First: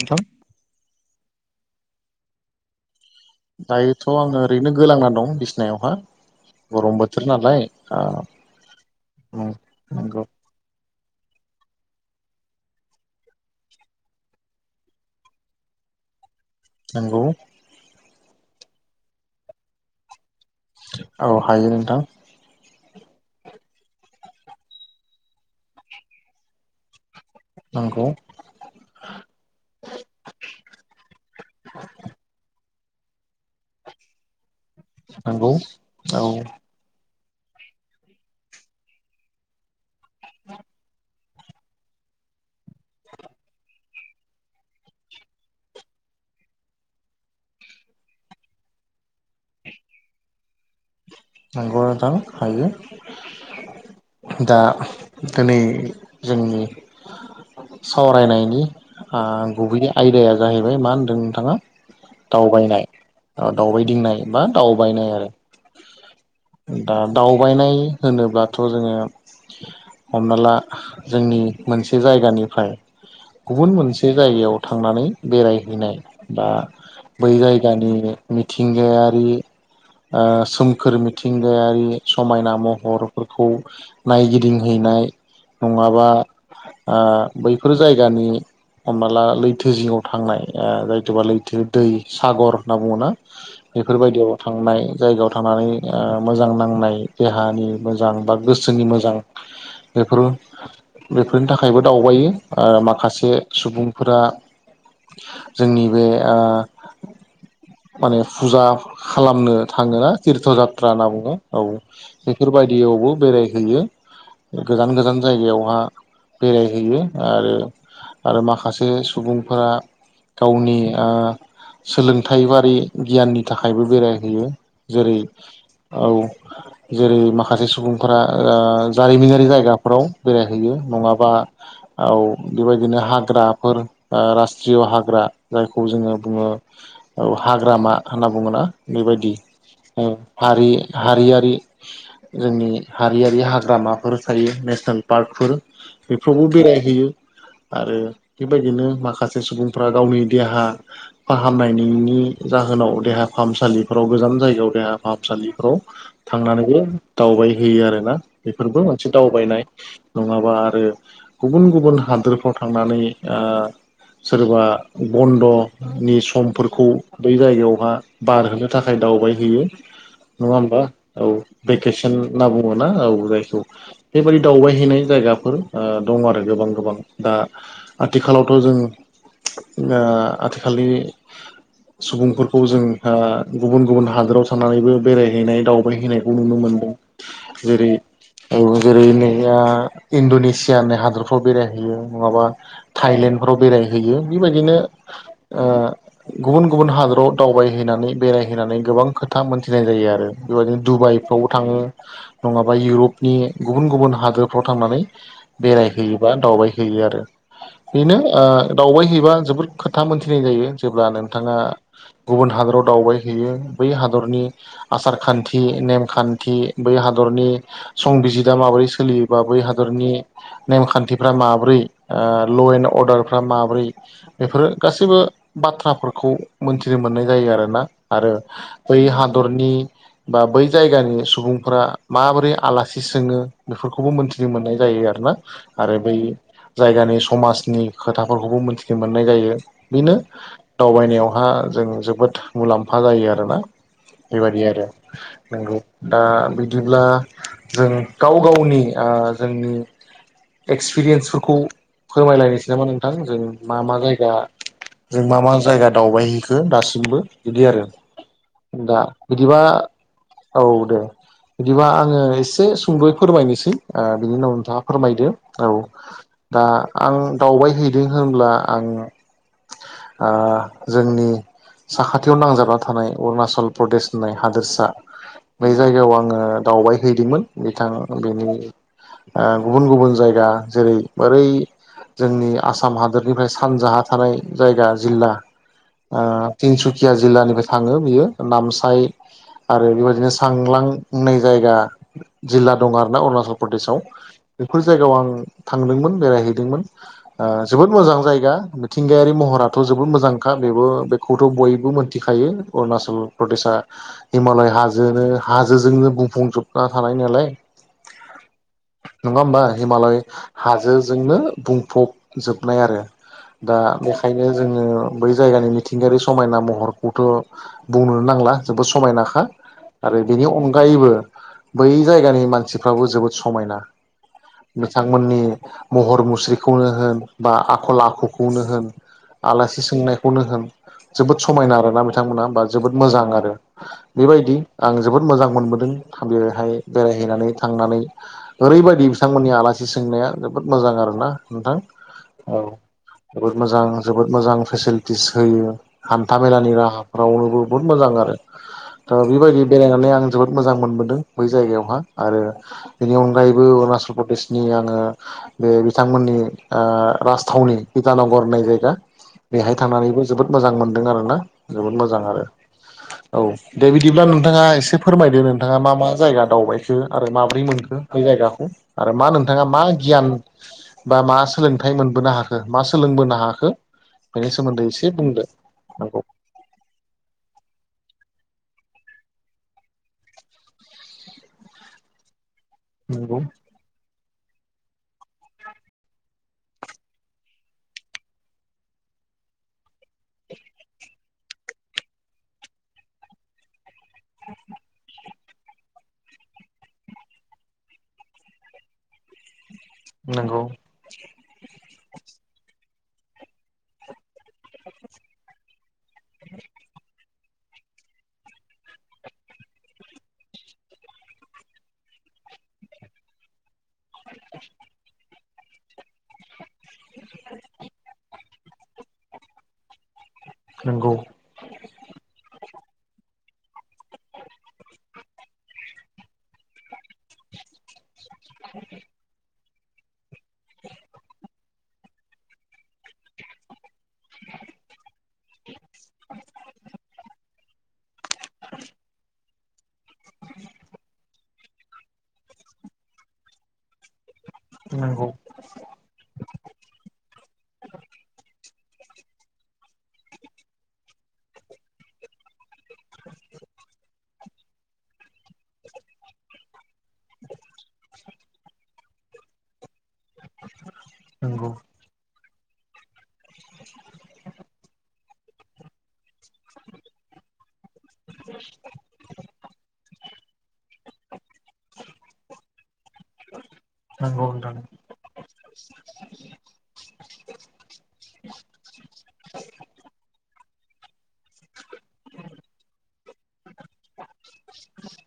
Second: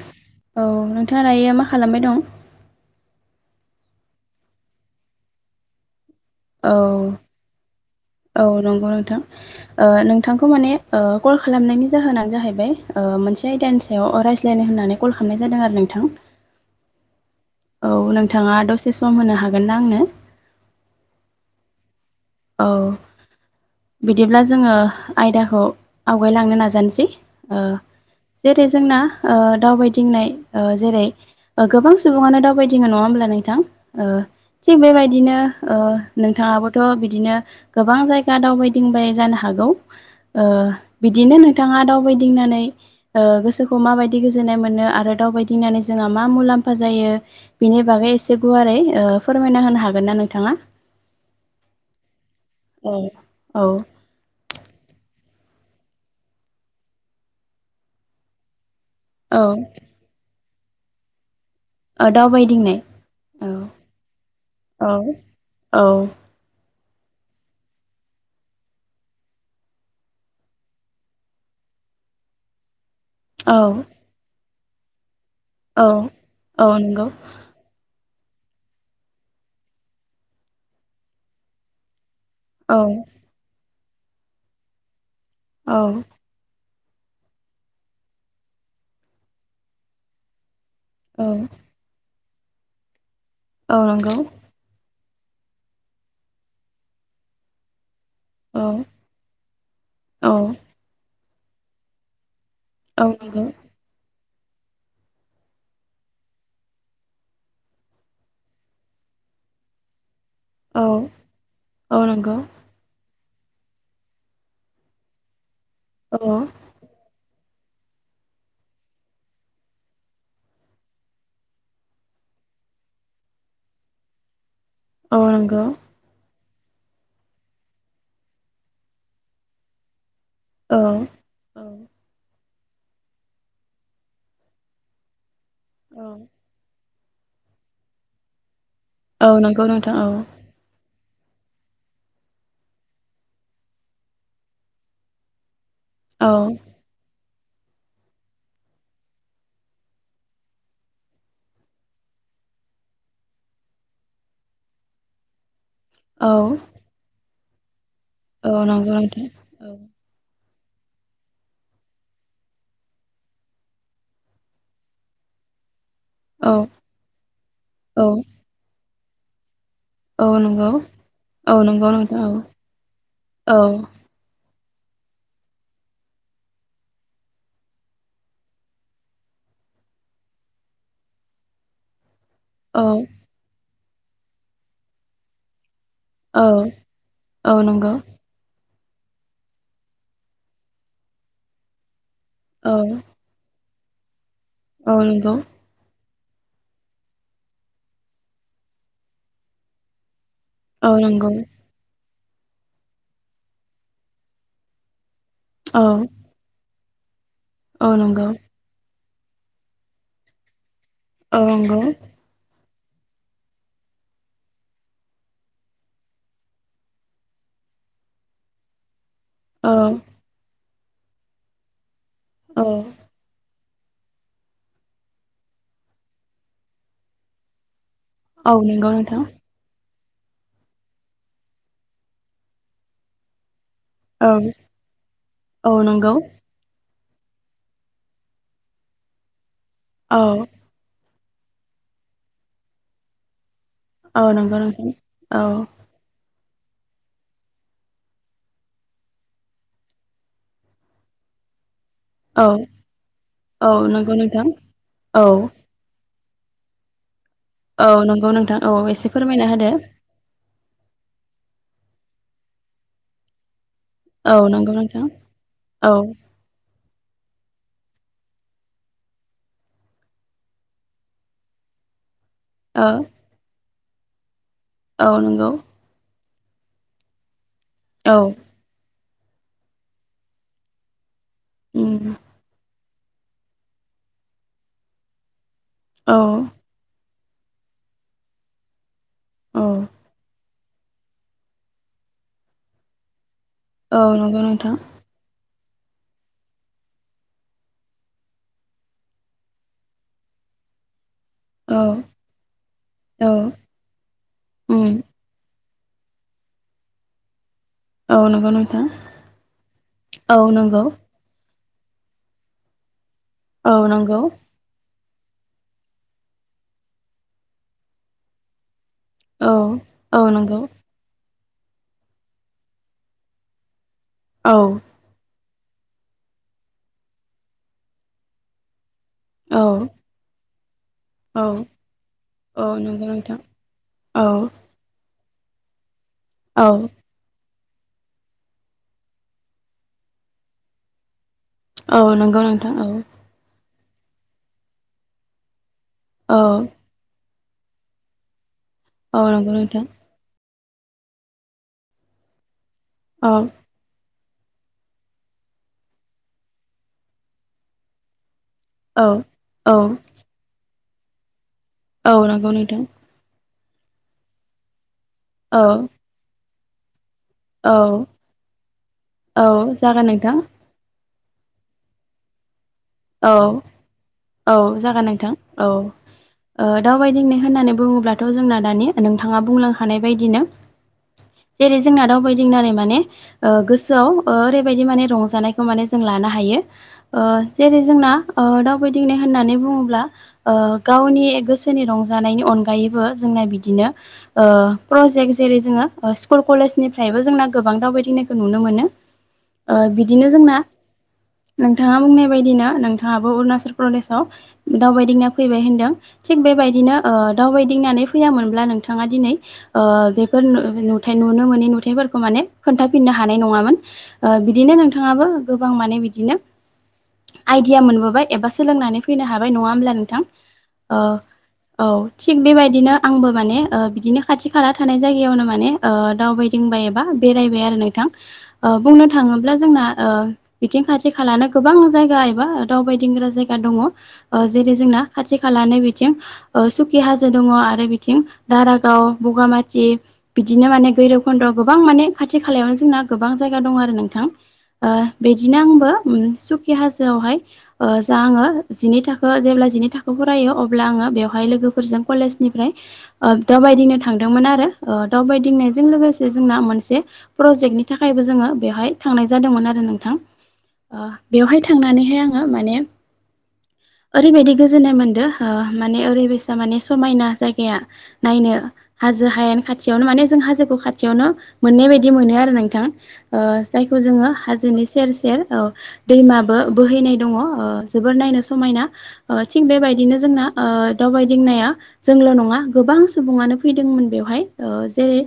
नोंथां औ नोंथाङा दायो मा खालामबाय दं? दायोथ' आङो ओरैनो गोलांना दं बिसिनायावहााय। औ औ नंगौ उम नोंथां नंगौ नोंथांखौ माने कल खालामनायनि जाहोनानो जाहैबाय मोनसे आयदानि सायाव रायज्लायनो होननानै कल खालामनाय जादों आरो नों थां नंगौ औ नोंथाङा दसे सम होनो हागोन ना आंनो? औ हायो नोंथां। औ बिदिब्ला जोङो आयदाखौ आवगायलांनो नाजानोसै। ओ नंगौ। जेरै जोंना दावबायदिंनाय जेरै गोबां सुबुङानो दावबाय। नङा होमबा नोंथां थिग बेबायदिनो नंगौ औ नोंथाङाबोथ' बि बिदिनो गोबां जायगा दावबायदिंबाय जानो हागौ ओ बिदिनो नोंथाङा दावबाय दिंनानै गोसोखौ माबायदि गोजोन्नाय मोनो आरो दावबायदिंनानै जोंहा मा मुलाम्फा जायो। बिनि बागै एसे गुवारै फोरमायना होनो हागोन ना नोंथाङा? नंगौ नोंथां हायो औ औ दा दिनै जोंनि सावरायनायनि औ गुबै आयदाया जाहैबाय मा होनदों नोंथाङा? ओ दावबायदिंनाय दावबायनाय औ दावबायदिंनाय बा औ दावबायनाय आरो। औ दा दावबायनाय होनोब्लाथ' जोङो हमना ला जोंनि मोनसे जायगानिफ्राय औ गुबुन मोनसे जायगायाव थांनानै औ बेरायहैनाय बा औ नंगौ बै जायगानि मिथिंगायारि ओ सोमखोर मिथिंगायारि समायना औ महरफोरखौ नायगिदिंहैनाय औ नङाबा ओ बैफोर जायगानि हमना ला लैथो जिङाव थांनाय। ओ जायथुबा औ लैथो दै सागर होनना बुङ ना औ नंगौ बेफोरबायदियाव थांनाय। जायगायाव थांनानै ओ मोजां नांनाय देहानि मोजां बा औ गोसोनि मोजां बेफोर औ बेफोरनि थाखायबो दावबायो। ओ औ माखासे नंगौ सुबुंफोरा जोंनि बे ओ माने फुजा खालामनो थाङोना तिर औ बाथ्रा होनना बुङो औ बेफोरबायदियावबो बेरायहैयो गोजान गोजान जायगायाव। बा औ बेरायहैयो आरो आरो माखासे सुबुंफोरा गावनि ओ सोलोंथाइ बारि गियाननि थाखायबो बेरायहैयो। औ जेरै नंगौ औ जेरै माखासे सुबुंफोरा ओ जारिमिनारि जायगाफ्राव। बेरायहैयो औ नङाबा औ बेबायदिनो हाग्राफोर ओ राास्ट्रिय' हाग्रा जायखौ जोङो बुङो औ हाग्रामा होनना बुङोना बेबायदि औ नंगौ नोंथां औ हारियारि जोंनि हारियारि हाग्रामाफोर थायो नेसनेल पार्कफोर औ बेफ्रावबो बेरायहैयो आरो बेबायदिनो माखासे सुबुंफ्रा गावनि देहा फाहामनायनि नि जाहोनाव देहा फाहामसालिफोराव गोजान जायगायाव देहा फाहामसालिफ्राव औ थांनानै दावबायहैयो आरो औ बेफोरबो नंगौ मोनसे नोंथां दावबायनाय औ नङाबा ओ गुबुन गुबुन हादोरफ्राव थांनानै ओ सोरबा बन्द' नि औ समफोरखौ बै जायगायावहा औ बारहोनो थाखाय दावबायहैयो। औ नङा नंगौ होमबा औ नंगौ भेकेसन नोंथां औ होनना बुङो ना औ जायखौ बेबायदि दावबायहैनाय जायगाफोर ओ दं आरो गोबां गोबां दा आथिखालावथ' जों ओ आथिखालनि सुबुंफोरखौ जों औ ओ गुबुन गुबुन हादोराव थानानैबो बेरायहैनाय दाव हैनायखौ औ नुनो मोनदों औ जेरै नंगौ औ जेरै नैया इणड'नेसिया होननाय हादरफ्राव बेरायहैयो नङाबा औ थाइलेण्डफ्राव बेरायहैयो बेबायदिनो औ नंगौ ओ गुबुन गुबुन हादराव दावबायहैनानै बेरायहैनानै गोबां खोथा मोनथिनाय जायो आरो बेबायदिनो औ नंगौ दुबाइफ्रावबो थाङो नङाबा इउरपनि गुबुन गुबुन हादोरफ्राव थांनानै औ बेरायहैयोबा दावबाय हैयो आरो औ बेनो नंगौ ओ दावबायहैयो एबा जोबोर खोथा मोनथिनाय जायो जेब्ला औ नोंथाङा नंगौ गुबुन हादराव दावबाय हैैयो बै हादरनि आसारखान्थि नेमखान्थि बै हादरनि संबिजिदा माबाय सोलियोबा बै औ हादोरनि नेमखान्थिफ्रा माब्रै ओ औ ल' एण्ड अरदारफ्रा मा माबोरै बेफोरो गासैबो बाथ्राफोरखौ मोनथि मोननाय जायो आरोना आरो औ नंगौ बै नोंथां हादरनि बा बै जायगानि सुबुंफोरा माबोरै आलासि सोङो बेफोरखौबो औ मोनथिनो मोननाय जायो आरोना औ आरो नंगौ बै जायगानि समाजनि खोथाफोरखौबो मिथिनो मोननाय जायो बेनो औ दावबायनायाव आ जों जोबोद मुलाम्फा जायो आरोना औ नंगौ बेबायदि आरो नोंथां औ नंगौ दा बिदिब्ला जों गाव गावनि ओ जोंनि एक्सपिरियेन्सफोरखौ औ फोरमायलायनोसै नामा नोंथां जों औ मा मा नंगौ जायगा नोंथां जों औ मा मा जायगा दावबायहै खो दासिमबो बिदि आरो औ नंगौ नोंथां औ दा एसे फोरमायना बिदिबा होदो औ दे बिदिबा आङो एसे सुंद'य फोरमायनोसै ओ बिनि औ उनाव नंगौ नोंथाङा नोंथां फोरमायदो औ दा आं दावबायहैदों होनब्ला आं आ जोंनि साखाथियाव नांजाबना ओ थानाय अरुणाचल प्रदेश होननाय हादोरसा औ नंगौ बे जायगायाव आङो दावबाय हैैदोंमोन। बिथां औ बेनि ओ गुबुन गुबुन जायगा जेरै ओरै उम जोंनि आसाम हादोरनिफ्राय सानजाहा थानाय जायगा जिल्ला औ ओ तिनसुकिया जिल्लानिफ्राय थाङो बियो नामसाय औ आरो बेबायदिनो सांलां होननाय जायगा जिल्ला दङ आरोना अरुणाचल प्रदेशआव औ नंगौ नोंथां बेफोर जायगायाव आं थांदोंमोन बेरायहैदोंमोन ओ जोबोद मोजां जायगा मिथिंगायारि महराथ' जोबोद मोजांखा। बेबो बे खौथ' औ बयबो मिथिखायो अरुणचल औ प्रदेशआ हिमालय उम हाजोनो हाज जोंजोंनो बुंफुंजोबना थानाय नालाय औ नंगौ नोंथां नङा होमबा हिमालय औ नंगौ हाजोजोंनो बुं फबजोबनाय आरो औ दा नंगौ बेखायनो जोङो बै जायगानि मिथिंगायारि समायना महरखौथ' बुंनोनो नांला। जोबोद समायनाखा औ आरो औ बेनि नंगौ अनगायैबो बै जायगानि मानसिफ्राबो जोबोद समायना औ बिथांमोननि था महर मुस्रिखौनो होन बा आखल आखुखौनो होन औ आलासि सोंनायखौनो होन जोबोद औ समायना आरोना मि थांमोना बा औ जोबोद नंगौ मोजां नोंथां आरो औ बेबायदि आं जोबोद मोजां मोनबोदों। था औ बेहाय बेरायहैनानै थांनानै ओरैबायदि बिथांमोननि आलासि सोंनाया जोबोद मोजां आरोना नोंथां औ नंगौ औ नोंथां जोबोद मोजां। जोबोद मोजां फेसिलिटिस होयो हान्था औ मेलानि राहाफ्रावनोबो बहुद मोजां आरो दा औ नंगौ बेबायदि नोंथां बेरायनानै आं जोबोद मोजां मोनबोदों बै जायगायावहा आरो‌ बेनि औ अनगायैबो अरुणाचल प्रदेशनि आङो बे बिथांमोननि ओ राजथावनि बिदानाव बरनाय जायगा औ बेहाय औ थांनानैबो जोबोद मोजां मोनदों आरोना जोबोद मोजां औ आरो नंगौ नोंथां औ दे बिदिब्ला नोंथाङा एसे फोरमायदो औ नोंथाङा मा मा जायगा दावबायखो आरो माबोरै औ मोनखो बे जायगाखौ आरो मा औ नोंथाङा मा जागोन गियान नोंथां बा मा सोलोंथाइ मोनबोनो हाख खो मा औ सोलोंबोनो हाखो बेनि औ सोमोन्दै जागोन एसे नोंथां बुंदो औ नंगौ ओ दावबायदिंनाय होननानै बुङोब्लाथ' जोंना दानि नोंथाङा बुंलां खानाय बायदिनो जेरै जोंना दावबायदिंनानै माने नंगौ ओ गोसोआव ओ ओरैबायदि माने रंजानायखौ माने जों लानो हायो ओ जेरै जोंना ओ दावबायदिंनाय होननानै बुङोब्ला ओ गावनि गोसोनि रंजानायनि अन अनगायैबो जोंना बिदिनो ओ प्रजेक्ट जेरै जोङो ओ स्कुल कलेजनिफ्रायबो जोंना गो गोबां दावबायदिंनायखौ नुनो मोनो ओ बिदिनो जोंना नंगौ नोंथाङा बुंनाय हि ना नोंथाङाबो अरुणाचल प्रदेशआव दावबायदिंना फैबाय होनदों थिग बेबायदिनो ओ दावबायदिंनानै फैयामोनब्ला नोंथाङा दिनै ओ बेफोर नु नुथाय नुनो मोनि नुथायफोरखौ माने ने खोन्थाफिन्नो हानाय नङामोन। ओ बिदिनो नोंथाङाबो गोबां माने बिदिनो आइडिया मोनबोबाय एबास सोलोंनानै फैनो हाबाय नङा होमब्ला नोंथां औ नंगौ औ थिग बेबायदिनो आंबो माने ओ बिदिनो खाथि खाला थानाय जायगायावनो माने ओ दावबायदिंबाय एबा बेरायबाय आरो नोंथां। ओ बुंनो थाङोब्ला जोंना ओ बिथिं खाथि खालानो गोबां फोरा एबा ओ दावबायदिंग्रा जायगा दङ ओ जेरै जोंना खाथि खालानो बि थिं ओ सुकि हाजो दङ आरो बिथिं दारागाव बगामाथ जिब बिदिनो माने गैरब खुन्द' गोबां माने खाथि खालायावनो जोंना गोबां जायगा दं आरो नोंथां। ओ नंगौ बिदिनो आंबो उम सुख हाजोआव हाय ओ जा आङो जिनै थाखो जेब्ला जिनै थाखोआव फरायो अब्ला आङो बेवहाय लोगोफ फोरजों कलेजनिफ्राय ओब दावबायदिंनो थांदोंमोन आरो ओ दावबायदिंनायजों लोगोसे जोंना मोन से प्रजेक्टनि थाखायबो जोङो बेवहाय थांनाय जादोंमोन आरो नोंथां ओ बेवहाय नंगौ थांनानैहाय आङो माने ओरैबायदि गोजोननाय मोनदो। ओ माने ओरैबायसा माने समायना जायगाया। नायनो हाजो हायेन खाथियावनो माने जों हाजोखौ खाथियावनो मोननाय बायदि मोनो आरो नोंथां ओ जायखौ जोङो नंगौ नोंथां हाजोनि सेर सेर औ दैमाबो बोहैनाय दङ ओ जोबोर नायनो समायना ओ थिग बेबायदिनो जोंना ओ दावबायदिं नाया जोंल' नङा गोबां सुबुङानो फैदोंमोन बेवहाय ओ जेरै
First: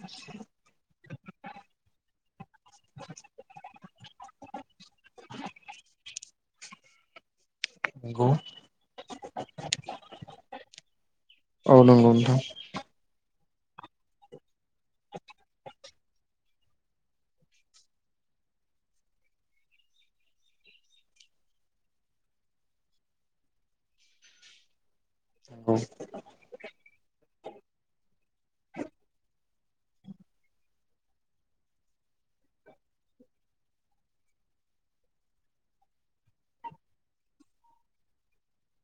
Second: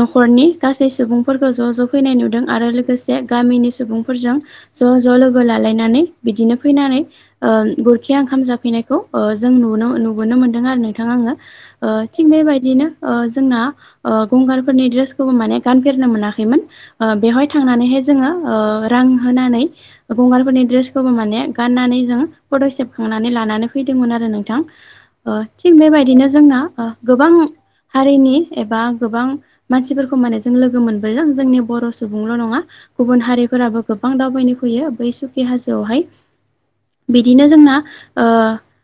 न'खरनि गासै सुबुं फोरखो ज' ज' फैनाय नुदों आरो लोगोसे गामिनि सुबुंफोरजों ज' ज ज' लोगो लालायनानै बिदिनो फैनानै ओ गुरखिया नंगौ ओंखाम जाफैनायखौ ओ जों नुनो [unintelligible] नुबोनो मोनदों आरो नोंथां आङो औ ओ नंगौ थिग नोंथां बेबायदिनो ओ ज जोंना ओ गंगारफोरनि ड्रेसखौबो माने गानफेरनो मोनाखैमोन ओ बेवहाय थांनानैहाय जोङो ओ रां होनानै ओ गंगारफोरनि ड्रेसखौबो माने गाननानै जों फट' सेबखांनानै लानानै फैदोंमोन आरो नोंथां। ओ नंगौ थिग बेबायदिनो जोंना ओ गोबां हारिनि एबा गोबां मानसिफोरखौ माने जों लोगो मोनबोदों जोंनि बर' सुबुंल' नङा गुबुन हारिफोराबो गोबां दावबायनो फैयो बै सुखि हाजोआवहाय। बिदिनो जोंना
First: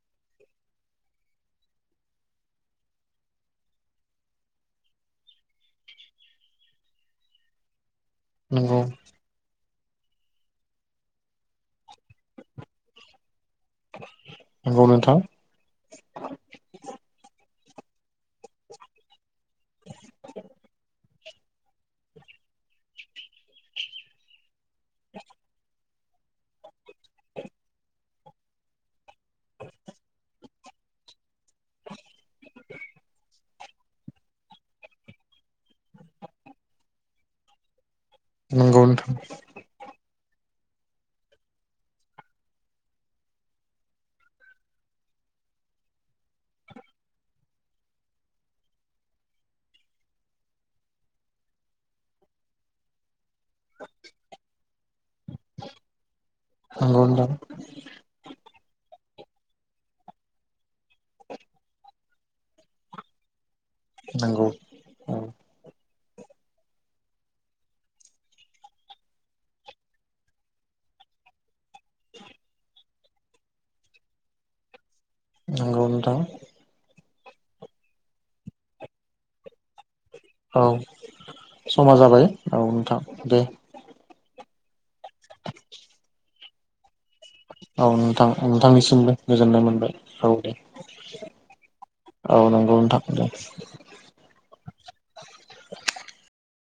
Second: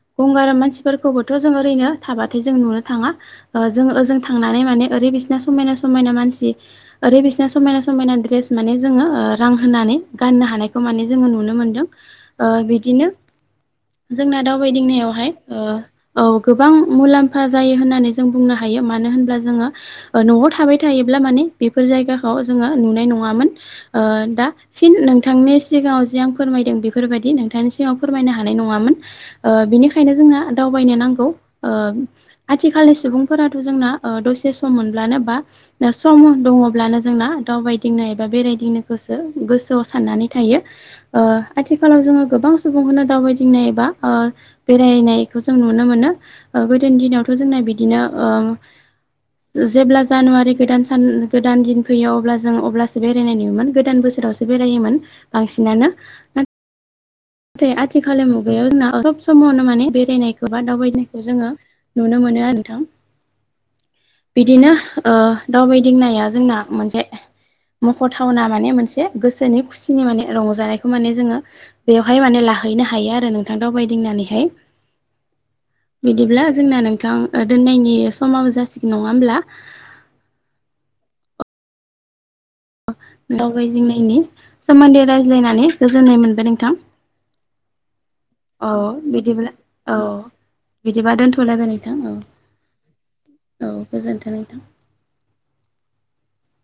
ओ गंगाराम मानसिफोरखौबोथ' जों ओरैनो थाबाथाय जों नुनो थाङा ओ जोङो ओजों थांनानै माने ओद रै बिसना समायना समायना मानसि ओरै बिसना समायना स समायना द्रेस माने नंगौ जोङो ओ रां होनानै गाननो हानाय खौ माने जोङो नुनो मोनदों ओ बिदिनो जोंना नंगौ नोंथां दावबायदिंनायावहाय ओ औ गोबां मुलाम फा जायो होन्नानै जों बुंनो हायो मानो होनब्ला जोङो ओ न'आव थाबाय थायोब्ला माने बेफोर जायगाखौ [unintelligible] ओजोङो नुनाय नङामोन ओ दा फिन नोंथांनिस सिगाङाव जे आं फोरमायदों बेफोरबायदि नोंथांनि सिगाङाव फोरमायनो हानाय नङामोन ओ बिनिखायनो जोंना दाउ बायनो नांगौ ओं आथिखालनि सुबुंफोराथ' जोंना ओ दसे सम मोनब्लानो बा ओ सम दङ'ब्लानो जोंना दावबायदिंनो एबा नंगौ नोंथां बेरायदिंनोखौसो गोसोआव साननानै थायो ओ आथिखालाव जोङो गोबां सुबुंखौनो दावबायदिंनाय एबा ओ बेरायनाय खौ जों नुनो मोनो ओ गोदोनि दिनावथ' जोंना बिदिनो ओं [unintelligible] जेब्ला जानुवारि गोदान सान ओ गोदान दिन फैयो अब्ला जों अब्लासो बेरायनाय नुयोमोन गोदान बोस सोरावसो बेरायोमोन बांसिनानो नाथ नंगौ नोंथां थाय आथिखालनि मुगायाव जोंना ओ सब समावनो माने बेरायनायखौ बा दावबायनायखौ जोङो नुनो मो मोनो [unintelligible] नोंथां। नंगौ बिदिनो औ ओह दावबायदिंनाया जोंना मोनसे मख'थावना माने मोनसे गोसोनि खुसिनि माने रंजानायखौ माने जोङो बेवहाय माने लाहैनो हायो आरो नोंथां दावबायदिंनानैहाय। नंगौ नोंथां बिदिब्ला जोंना नोंथां ओ दोननायनि समाबो जासिगोन नङा होमब्ला औ समा जाबाय। औ नोंथां [unintelligible] दे दावबायदिंनायनि सोमोन्दै रायज्लायनानै गोजोननाय मोनबाय नोंथां। [inaudible] औ नोंथां औ नोंथांनिसिमबो बिदिब्ला गोजोननाय मोनबाय औ दे बिदिबा दोनथ'लायबाय नोंथां औ नंगौ। नोंथां दे। औ गोजोन्थों नोंथां।